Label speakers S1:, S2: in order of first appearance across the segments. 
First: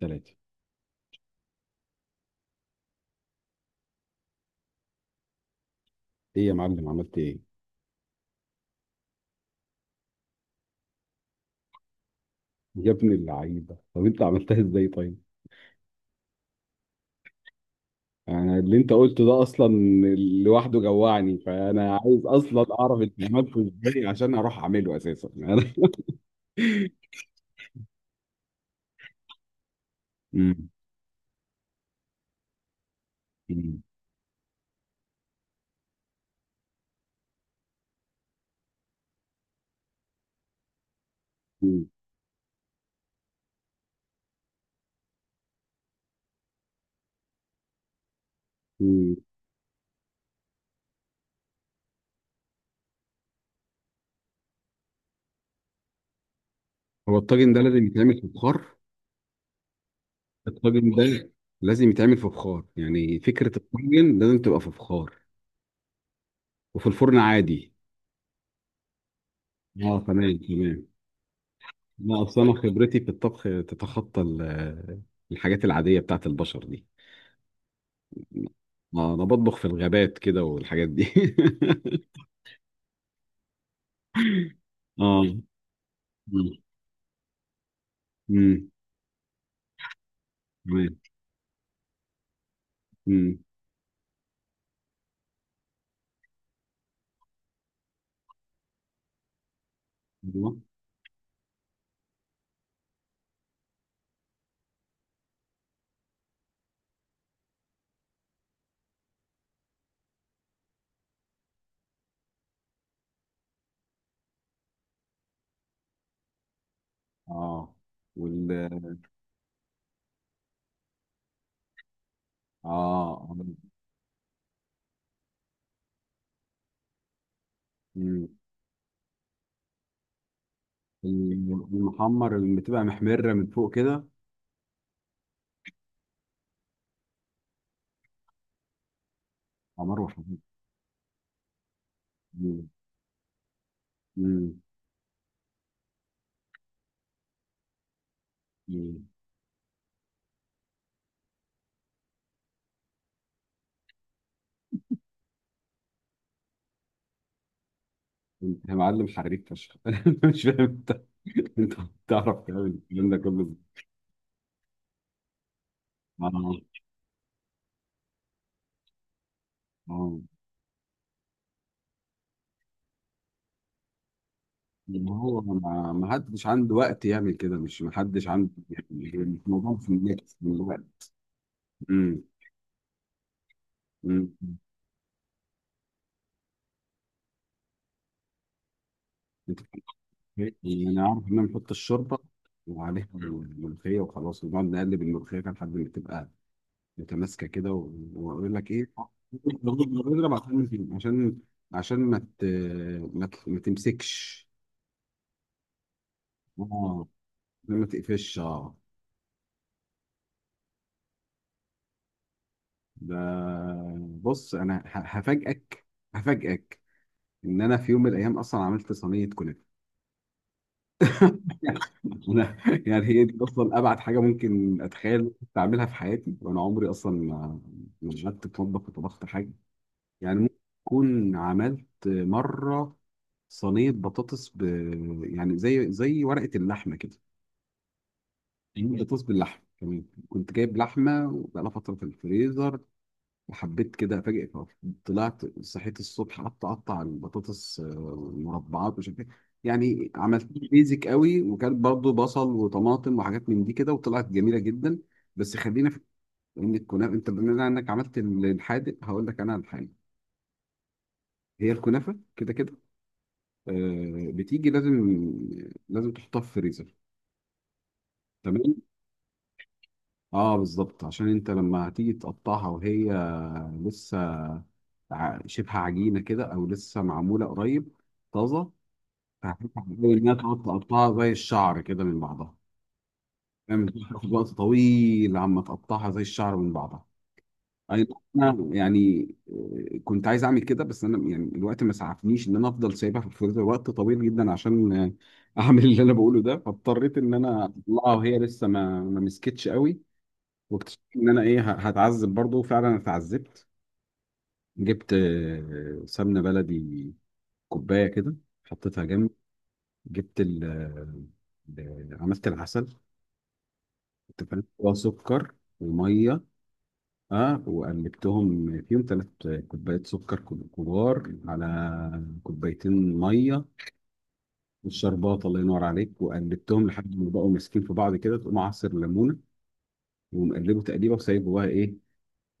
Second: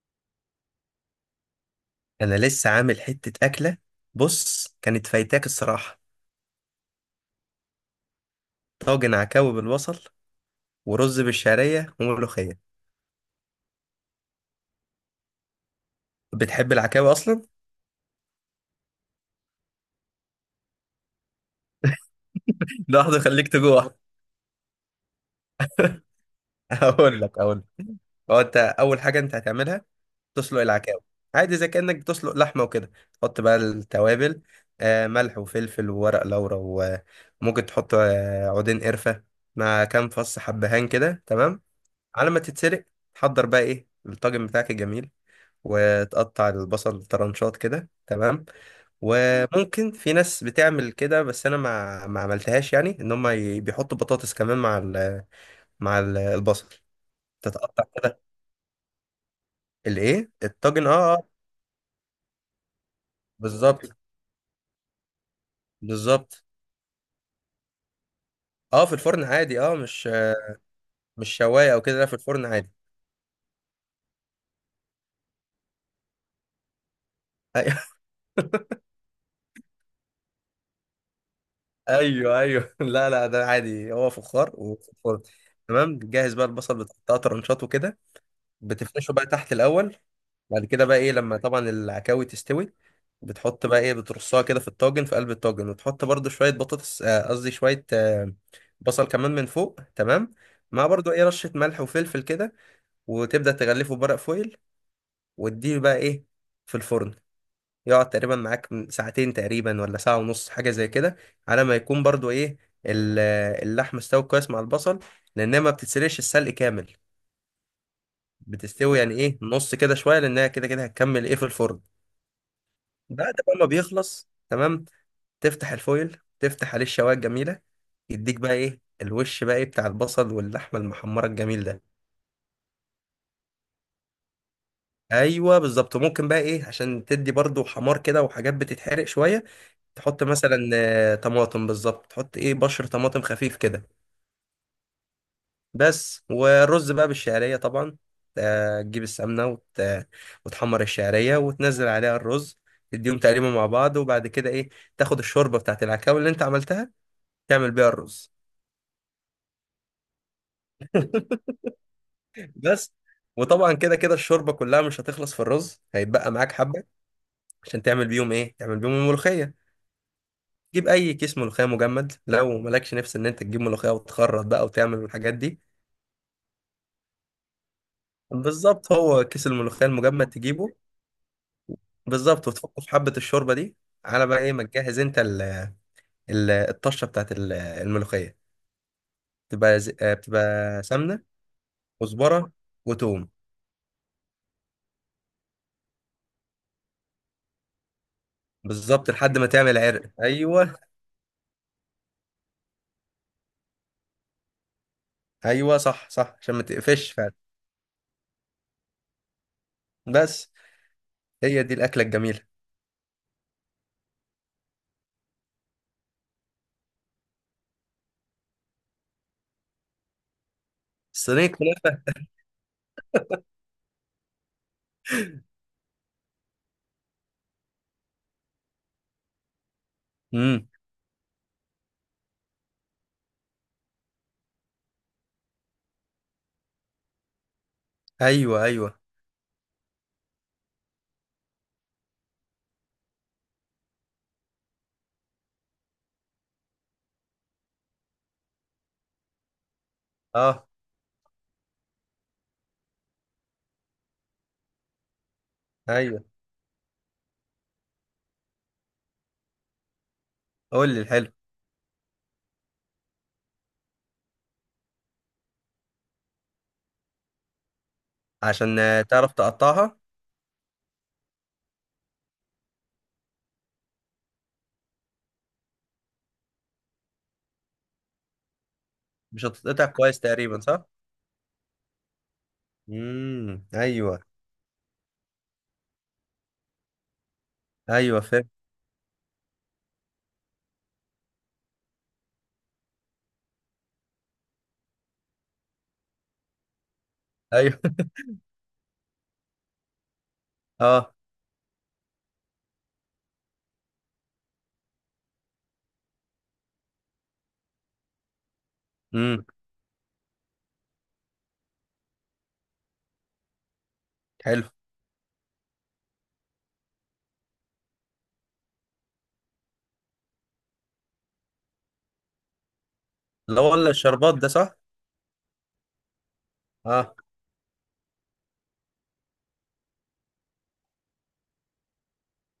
S1: ثلاثة.
S2: انا لسه عامل حتة اكلة. بص، كانت فايتاك الصراحة.
S1: ايه يا معلم، عملت ايه؟
S2: طاجن عكاوي بالبصل، ورز بالشعرية، وملوخية.
S1: يا ابن اللعيبة، طب انت عملتها ازاي طيب؟
S2: بتحب العكاوي اصلا؟
S1: انا اللي انت قلته ده اصلا لوحده جوعني، فانا عايز اصلا اعرف انت
S2: لحظة، خليك
S1: عملته
S2: تجوع.
S1: ازاي عشان اروح اعمله اساسا انا.
S2: اقول لك. هو انت اول حاجة انت هتعملها تسلق
S1: مم.
S2: العكاوي. عادي زي كأنك بتسلق لحمة وكده، تحط بقى
S1: مم.
S2: التوابل، ملح وفلفل وورق لورا. وممكن تحط عودين قرفة مع كام فص حبهان، كده تمام.
S1: مم.
S2: على ما تتسلق، تحضر بقى ايه الطاجن بتاعك الجميل، وتقطع البصل طرنشات، كده تمام.
S1: مم.
S2: وممكن في ناس بتعمل كده، بس انا ما عملتهاش، يعني ان هم بيحطوا بطاطس كمان مع البصل.
S1: هو الطاجن ده
S2: تتقطع
S1: لازم يتعمل
S2: كده.
S1: في بخار؟
S2: الايه الطاجن،
S1: الطاجن
S2: اه اه.
S1: ده لازم يتعمل في بخار، يعني فكرة
S2: بالظبط،
S1: الطاجن لازم تبقى في بخار
S2: بالظبط.
S1: وفي الفرن عادي؟
S2: اه، في الفرن عادي، اه،
S1: اه،
S2: مش
S1: تمام تمام.
S2: مش شوايه او كده، لا في
S1: لا، اصل
S2: الفرن
S1: انا
S2: عادي.
S1: خبرتي في الطبخ تتخطى الحاجات العادية بتاعت البشر دي. اه، انا بطبخ في الغابات كده والحاجات دي.
S2: أيوه ايوه ايوه، لا لا، ده عادي، هو فخار وفي الفرن.
S1: اه.
S2: تمام. جاهز بقى
S1: مم.
S2: البصل، بتقطعه طرنشات وكده.
S1: مم.
S2: بتفرشه بقى تحت الاول. بعد كده بقى
S1: تمام.
S2: ايه، لما طبعا العكاوي تستوي،
S1: مم.
S2: بتحط بقى ايه، بترصها كده في الطاجن، في قلب الطاجن، وتحط برضو شوية بطاطس، قصدي شوية بصل كمان من فوق، تمام.
S1: أيوة.
S2: مع برضو ايه رشة ملح وفلفل كده، وتبدأ تغلفه بورق فويل، وتديه بقى ايه في الفرن. يقعد تقريبا معاك من ساعتين تقريبا، ولا ساعة ونص، حاجة زي كده، على ما يكون برضو ايه ال- اللحم استوى كويس مع البصل، لأنها ما بتتسلقش السلق كامل.
S1: اه. وال،
S2: بتستوي يعني ايه نص كده شوية، لأنها كده كده هتكمل ايه في الفرن.
S1: اه.
S2: بعد
S1: آه.
S2: بقى ما بيخلص، تمام، تفتح الفويل، تفتح عليه الشوايه الجميله،
S1: مم.
S2: يديك بقى ايه الوش بقى ايه بتاع البصل واللحمه المحمره الجميل ده.
S1: المحمر اللي بتبقى محمرة من فوق كده.
S2: ايوه بالظبط. ممكن بقى ايه عشان تدي برضو حمار كده، وحاجات بتتحرق شويه،
S1: حمار
S2: تحط
S1: وحمير.
S2: مثلا طماطم، بالظبط، تحط ايه
S1: مم.
S2: بشر طماطم خفيف كده.
S1: مم.
S2: بس. والرز بقى بالشعريه طبعا، تجيب
S1: مم.
S2: السمنه وتحمر الشعريه وتنزل عليها الرز، تديهم تقريبا مع بعض. وبعد كده ايه، تاخد الشوربه بتاعت العكاوي اللي انت عملتها، تعمل بيها الرز.
S1: انت يا معلم حريف فشخ. انا مش فاهم انت، انت بتعرف تعمل
S2: بس.
S1: الكلام ده كله إزاي.
S2: وطبعا كده كده الشوربه كلها مش هتخلص في الرز،
S1: اه.
S2: هيتبقى معاك حبه عشان تعمل بيهم ايه، تعمل بيهم الملوخيه.
S1: اه.
S2: تجيب اي كيس ملوخيه مجمد، لو مالكش نفس ان انت تجيب ملوخيه وتخرط بقى وتعمل
S1: ما
S2: الحاجات
S1: هو،
S2: دي.
S1: ما حدش عنده وقت يعمل كده، مش ما حدش عنده يعني.
S2: بالظبط، هو كيس
S1: الموضوع
S2: الملوخيه
S1: في النت
S2: المجمد تجيبه.
S1: دلوقتي.
S2: بالظبط، وتحطه في حبه الشوربه دي. على
S1: مم.
S2: بقى ايه ما تجهز انت ال الطشه بتاعت الملوخيه.
S1: انت
S2: بتبقى ز-
S1: بتحط
S2: آه،
S1: ملوخية؟
S2: بتبقى
S1: يعني انا
S2: سمنه،
S1: عارف ان انا بنحط الشوربه
S2: كزبره،
S1: وعليها
S2: وتوم.
S1: الملوخيه وخلاص، ونقعد نقلب الملوخيه كده لحد ما تبقى متماسكه كده واقول لك ايه،
S2: بالظبط، لحد ما تعمل عرق.
S1: اضرب عشان،
S2: ايوه،
S1: عشان، عشان ما ت... ما تمسكش.
S2: ايوه صح صح، عشان ما
S1: اه،
S2: تقفش فعلا.
S1: ما تقفش اه.
S2: بس. هي دي الاكله الجميله.
S1: ده، بص انا هفاجئك، هفاجئك ان انا في يوم من الايام اصلا عملت صينيه كنافه.
S2: صينيه فراخ.
S1: انا يعني هي دي اصلا ابعد حاجه ممكن اتخيل اعملها في حياتي، وانا عمري اصلا ما قعدت اتوضى وطبخت حاجه. يعني ممكن
S2: امم.
S1: اكون عملت مره صينيه بطاطس ب... يعني زي ورقه اللحمه كده،
S2: ايوه
S1: صينية
S2: ايوه
S1: بطاطس باللحمه كمان. كنت جايب لحمه وبقالها فتره في الفريزر، حبيت كده افاجئك أهو. طلعت صحيت الصبح قعدت اقطع البطاطس، المربعات ومش عارف ايه. يعني عملت
S2: اه
S1: بيزك قوي، وكان برضو بصل وطماطم وحاجات من دي كده، وطلعت جميله جدا. بس خلينا في
S2: ايوه.
S1: ان الكنافه، انت بما انك عملت الحادق هقول لك انا على الحاجه.
S2: قول لي الحلو.
S1: هي الكنافه كده كده، بتيجي لازم، لازم تحطها في الفريزر.
S2: عشان
S1: تمام.
S2: تعرف تقطعها.
S1: اه بالظبط، عشان انت لما هتيجي تقطعها وهي لسه، شبه عجينه كده او لسه معموله قريب طازه،
S2: مش
S1: هتفتح
S2: هتتقطع
S1: الأول
S2: كويس
S1: إنها
S2: تقريبا،
S1: تقعد
S2: صح.
S1: تقطعها زي الشعر كده من بعضها. يعني
S2: ايوه.
S1: تاخد وقت طويل عما تقطعها زي الشعر من بعضها. أي
S2: ايوه فاهم.
S1: نعم، أنا يعني، كنت عايز أعمل كده، بس أنا يعني الوقت ما سعفنيش إن أنا أفضل سايبها في الفريزر وقت طويل جدا عشان، أعمل اللي أنا بقوله ده. فاضطريت إن أنا
S2: ايوه.
S1: أطلعها وهي لسه ما مسكتش قوي. واكتشفت
S2: اه.
S1: إن أنا إيه، هتعذب برضه، فعلا اتعذبت. جبت سمنة بلدي كوباية كده، حطيتها جنبي.
S2: امم.
S1: جبت ال، عملت العسل، انت فاهم،
S2: حلو.
S1: وسكر وميه. اه وقلبتهم فيهم ثلاث كوبايات سكر، كبار، على كوبايتين
S2: اللي
S1: ميه.
S2: هو الشربات ده، صح.
S1: والشربات، الله ينور عليك، وقلبتهم
S2: اه.
S1: لحد ما بقوا ماسكين في بعض كده. تقوم عصر ليمونه ومقلبه تقليبه وسايبه بقى ايه،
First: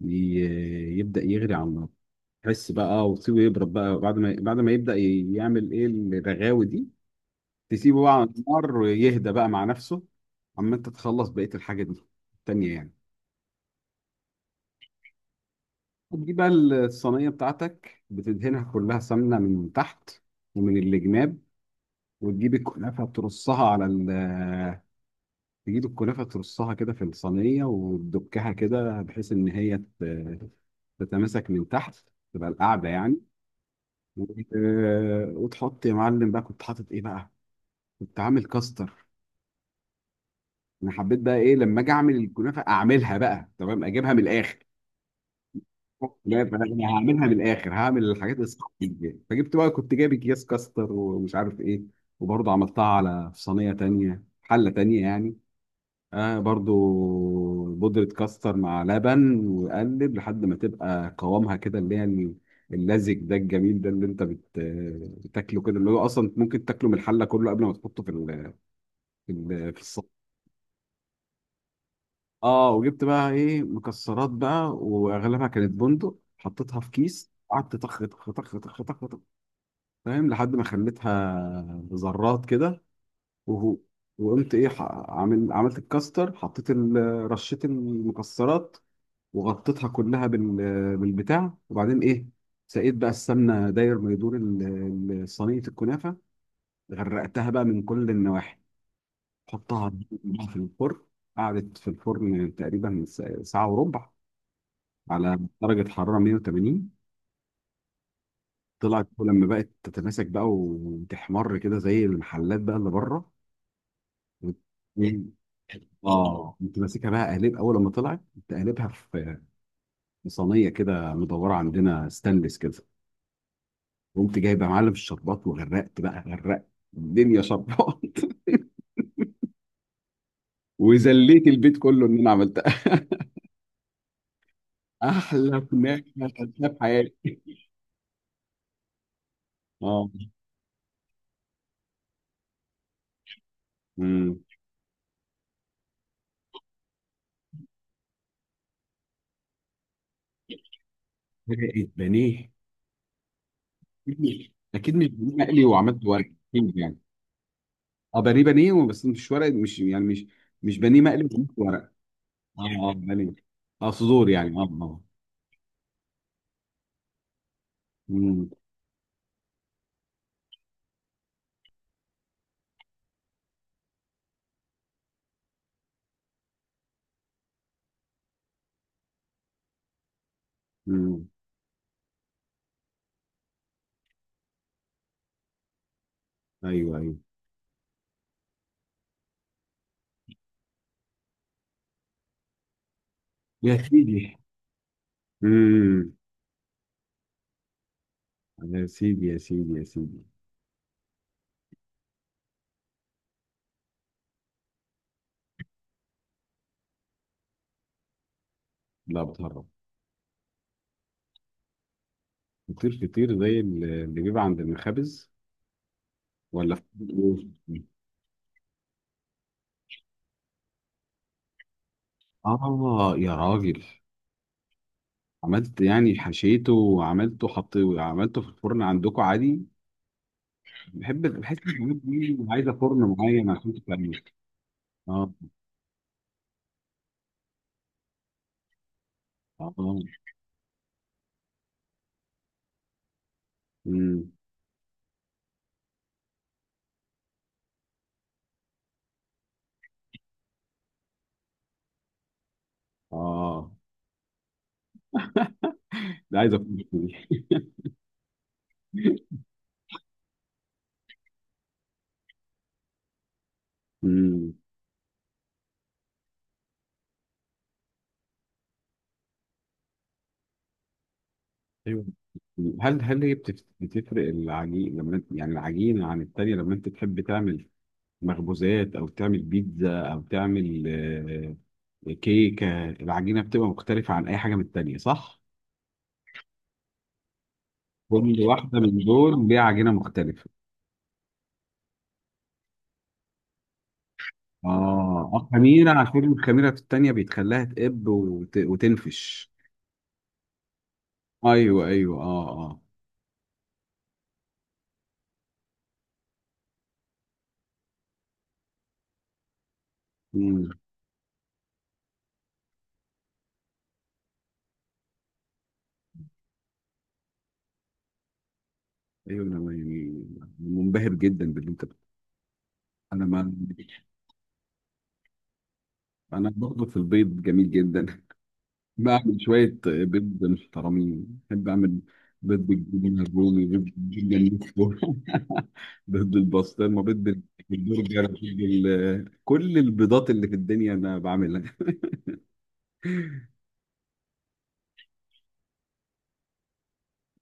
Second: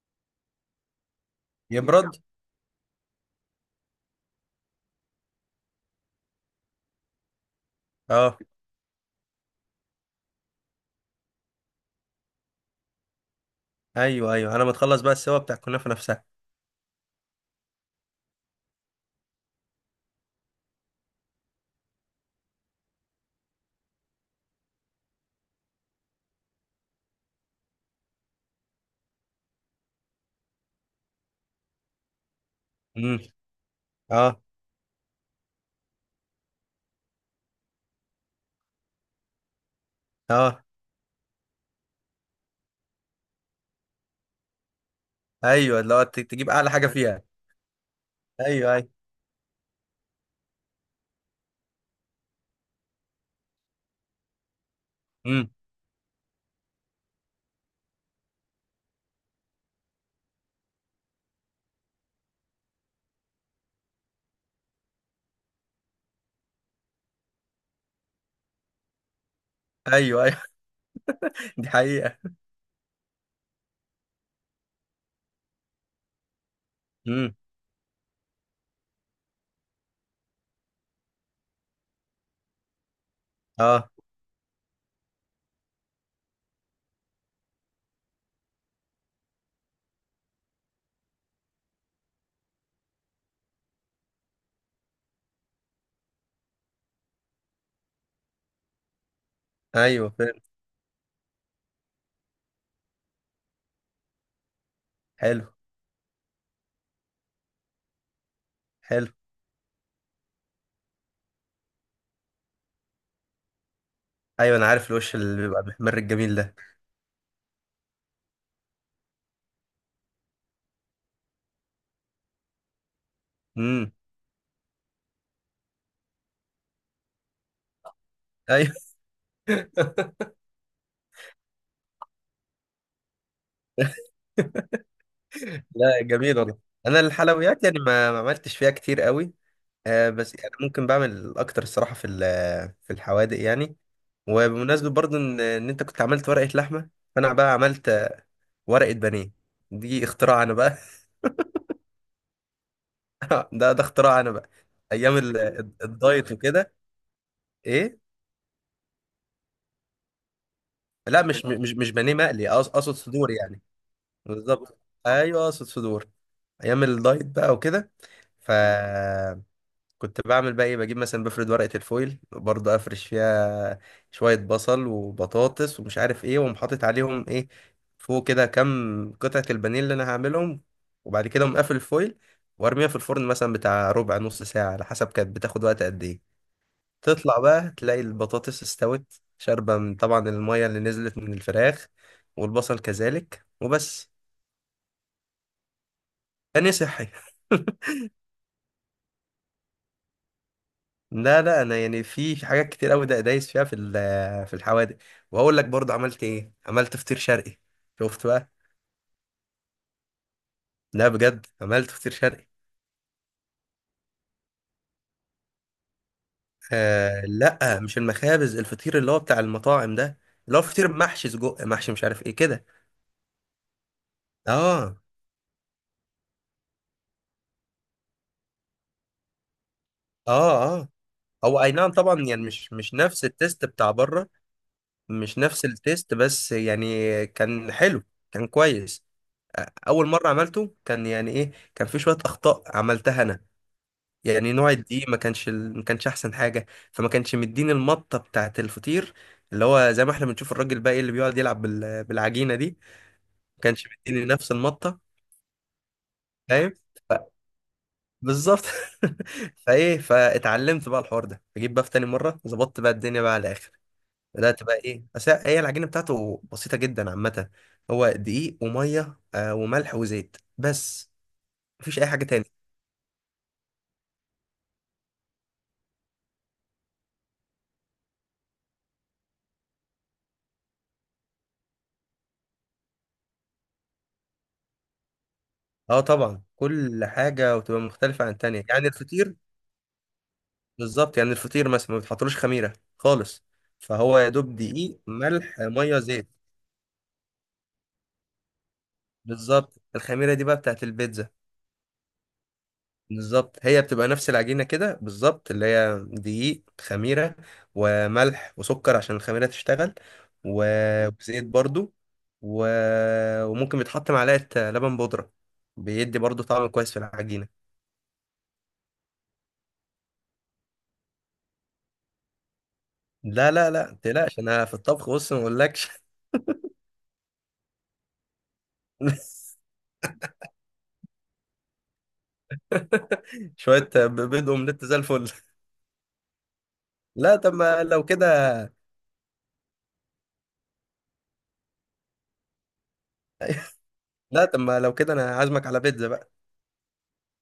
S1: يبدا يغلي على النار.
S2: يبرد.
S1: تحس بقى وتسيبه يبرد بقى بعد ما، بعد ما يبدا يعمل ايه الرغاوي دي، تسيبه بقى على
S2: اه
S1: النار ويهدى بقى مع نفسه، اما انت تخلص بقيه الحاجه دي التانيه يعني.
S2: ايوه ايوه، انا متخلص بقى السوا بتاع الكنافه نفسها.
S1: بتجيب بقى الصينيه بتاعتك، بتدهنها كلها سمنه من تحت ومن الجناب، وتجيب الكنافه ترصها على ال، تجيب الكنافه ترصها كده في الصينيه، وتدكها كده بحيث ان هي تتماسك من تحت، تبقى القاعده يعني.
S2: امم.
S1: و،
S2: اه
S1: وتحط يا معلم بقى. كنت حاطط ايه بقى؟ كنت عامل كاستر.
S2: اه.
S1: انا حبيت بقى ايه، لما اجي اعمل الكنافه اعملها بقى تمام، اجيبها من الاخر.
S2: ايوه، اللي هو
S1: لا
S2: تجيب
S1: فانا،
S2: اعلى
S1: أنا
S2: حاجه فيها.
S1: هعملها من الاخر، هعمل الحاجات الصح
S2: ايوه ايوه.
S1: دي. فجبت بقى، كنت جايب اكياس كاستر ومش عارف ايه. وبرضه عملتها على، في صينيه تانية، حله تانية يعني.
S2: امم.
S1: آه برضه بودره كاستر مع لبن، وقلب لحد ما تبقى قوامها كده، اللي هي اللزج ده الجميل ده، اللي انت بت... بتاكله كده، اللي هو اصلا ممكن تاكله من الحله كله قبل ما تحطه في ال... في ال... في الصينية.
S2: ايوه ايوه. دي حقيقه.
S1: اه، وجبت بقى ايه مكسرات بقى، واغلبها كانت بندق، حطيتها في كيس
S2: امم.
S1: قعدت طخ طخ طخ طخ طخ طخ، فاهم، لحد ما خليتها ذرات كده. وهو،
S2: اه
S1: وقمت ايه، عامل، عملت الكاستر، حطيت ال-، رشيت المكسرات وغطيتها كلها بال-، بالبتاع. وبعدين ايه، سقيت بقى السمنه داير ما يدور صينيه الكنافه، غرقتها بقى من كل النواحي، حطها
S2: ايوه فاهم.
S1: في الفرن. قعدت في الفرن تقريبا ساعه وربع على
S2: حلو.
S1: درجة حرارة 180. طلعت
S2: حلو.
S1: لما بقت تتماسك بقى وتحمر كده زي المحلات بقى اللي بره.
S2: ايوه،
S1: وت-
S2: انا عارف الوش اللي بيبقى محمر الجميل ده.
S1: اه كنت ماسكها بقى، قالب اول، لما طلعت كنت قالبها في، في صينيه كده مدوره عندنا، ستانلس كده.
S2: امم.
S1: قمت جايب يا معلم الشربات، وغرقت بقى، غرقت الدنيا شربات.
S2: ايوه.
S1: وذليت البيت كله ان انا عملتها. احلى
S2: لا،
S1: كنافه
S2: جميل والله.
S1: اكلتها في
S2: انا
S1: حياتي.
S2: الحلويات يعني ما عملتش فيها كتير قوي.
S1: اه.
S2: آه، بس يعني ممكن بعمل اكتر الصراحه في في الحوادق يعني.
S1: امم.
S2: وبمناسبه برضو ان انت كنت عملت ورقه لحمه، فانا بقى عملت ورقه بانيه. دي اختراع انا بقى.
S1: فرقت بانيه؟
S2: ده اختراع انا بقى.
S1: اكيد مش
S2: ايام
S1: بانيه مقلي، وعملت ورق
S2: الدايت وكده.
S1: أكيد يعني.
S2: ايه؟
S1: اه، بانيه بانيه بس مش ورق، مش يعني مش، مش بانيه
S2: لا،
S1: مقلي،
S2: مش
S1: مش
S2: مش مش
S1: ورق.
S2: بانيه مقلي،
S1: اه اه
S2: اقصد صدور
S1: بانيه.
S2: يعني.
S1: اه، صدور يعني اه
S2: بالظبط.
S1: اه.
S2: ايوه اقصد صدور. ايام الدايت بقى وكده.
S1: امم.
S2: فكنت بعمل بقى ايه، بجيب مثلا، بفرد ورقة الفويل برضه، افرش فيها شوية بصل وبطاطس ومش عارف ايه، واقوم حاطط عليهم ايه فوق كده كام قطعة البانيه اللي انا هعملهم. وبعد
S1: امم.
S2: كده اقوم قافل الفويل وارميها في الفرن، مثلا بتاع ربع نص ساعة، على حسب كانت بتاخد وقت قد ايه.
S1: ايوه ايوه.
S2: تطلع بقى تلاقي البطاطس استوت شاربة من طبعا المية اللي نزلت من الفراخ، والبصل كذلك،
S1: يا
S2: وبس.
S1: سيدي. امم.
S2: تاني صحي.
S1: يا سيدي يا سيدي يا سيدي.
S2: لا لا، انا يعني في حاجات كتير قوي ده دايس فيها في الحوادق. وهقول لك برضه عملت ايه، عملت فطير شرقي، شفت بقى.
S1: لا بتهرب.
S2: لا بجد، عملت فطير شرقي.
S1: فطير، فطير زي اللي بيبقى عند المخابز؟ ولا
S2: آه
S1: فطير؟
S2: لا، مش المخابز، الفطير اللي هو بتاع المطاعم ده، اللي هو فطير محشي سجق، محشي مش عارف ايه كده.
S1: اه يا راجل.
S2: اه.
S1: عملت يعني، حشيته وعملته، حط عملته في الفرن عندكم عادي؟
S2: اه اه.
S1: بحب بحس ان
S2: هو اي نعم،
S1: الحاجات
S2: طبعا، يعني
S1: دي عايزه
S2: مش
S1: فرن
S2: نفس
S1: معين
S2: التيست
S1: عشان
S2: بتاع
S1: تتعمل.
S2: بره.
S1: اه.
S2: مش نفس التيست، بس يعني كان حلو، كان كويس.
S1: اه.
S2: اول مره عملته كان يعني ايه، كان في شويه اخطاء عملتها انا.
S1: امم.
S2: يعني نوع الدقيق ما كانش احسن حاجه. فما كانش مديني المطه بتاعت الفطير، اللي هو زي ما احنا بنشوف الراجل الباقي اللي بيقعد يلعب بالعجينه دي. ما
S1: اه.
S2: كانش مديني نفس المطه.
S1: ده عايز
S2: فاهم،
S1: افكر فيه.
S2: بالظبط. فايه، فاتعلمت بقى الحوار ده، اجيب بقى في تاني مره، ظبطت بقى الدنيا بقى على الاخر.
S1: أمم.
S2: بدات بقى ايه، بس هي العجينه بتاعته بسيطه جدا عامه، هو دقيق وميه آه وملح وزيت بس، مفيش اي
S1: ايوه.
S2: حاجه تاني.
S1: هل هي بتفرق العجين لما انت، يعني العجينة عن التانية، لما انت تحب تعمل مخبوزات او تعمل بيتزا او تعمل، كيكة؟ العجينة بتبقى مختلفة عن اي حاجة من التانية صح؟
S2: اه طبعا، كل حاجه وتبقى مختلفه عن
S1: كل
S2: التانيه،
S1: واحدة
S2: يعني
S1: من
S2: الفطير.
S1: دول ليها عجينة مختلفة.
S2: بالظبط، يعني الفطير مثلا ما بتحطلوش خميره خالص، فهو يا دوب
S1: اه،
S2: دقيق ملح
S1: خميرة،
S2: ميه
S1: عشان
S2: زيت.
S1: الخميرة في التانية بيتخليها تقب وتنفش.
S2: بالظبط، الخميره دي بقى بتاعت البيتزا.
S1: ايوه ايوه. اه اه.
S2: بالظبط، هي بتبقى نفس العجينه كده بالظبط، اللي هي دقيق، خميره، وملح وسكر عشان الخميره تشتغل،
S1: مم.
S2: وزيت برضو، و... وممكن بيتحط معلقه لبن بودره، بيدي برضو طعم كويس في العجينه.
S1: ايوه انا يعني منبهر جدا باللي انت، انا
S2: لا
S1: ما،
S2: لا لا، متقلقش، انا في الطبخ، بص ما اقولكش.
S1: انا برضه في البيض جميل جدا. بعمل شويه بيض محترمين، بحب اعمل بيض بالجبنه الرومي، بيض
S2: شويه
S1: بالجبنه
S2: بيض اومليت زي
S1: النستور،
S2: الفل.
S1: بيض بالبسطرمه، بيض
S2: لا طب ما لو
S1: بالبرجر، بيض
S2: كده.
S1: بال-، كل البيضات اللي في الدنيا انا بعملها.
S2: لا طب ما لو كده، انا عازمك على بيتزا بقى.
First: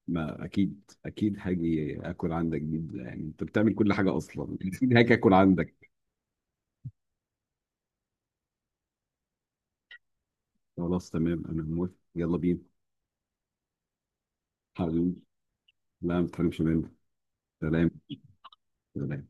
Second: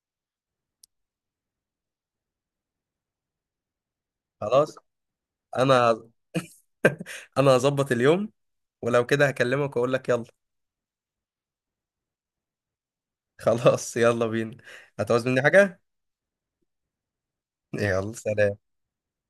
S1: ما اكيد اكيد هاجي اكل عندك، جدا يعني انت بتعمل كل حاجه اصلا،
S2: خلاص.
S1: اكيد هاجي اكل عندك.
S2: انا انا هظبط اليوم، ولو كده هكلمك واقول لك يلا.
S1: خلاص تمام، انا موافق، يلا بينا.
S2: خلاص، يلا بينا.
S1: حبيبي.
S2: هتعوز مني حاجة؟
S1: لا، ما تحرمش مني. سلام.
S2: يلا سلام.
S1: سلام.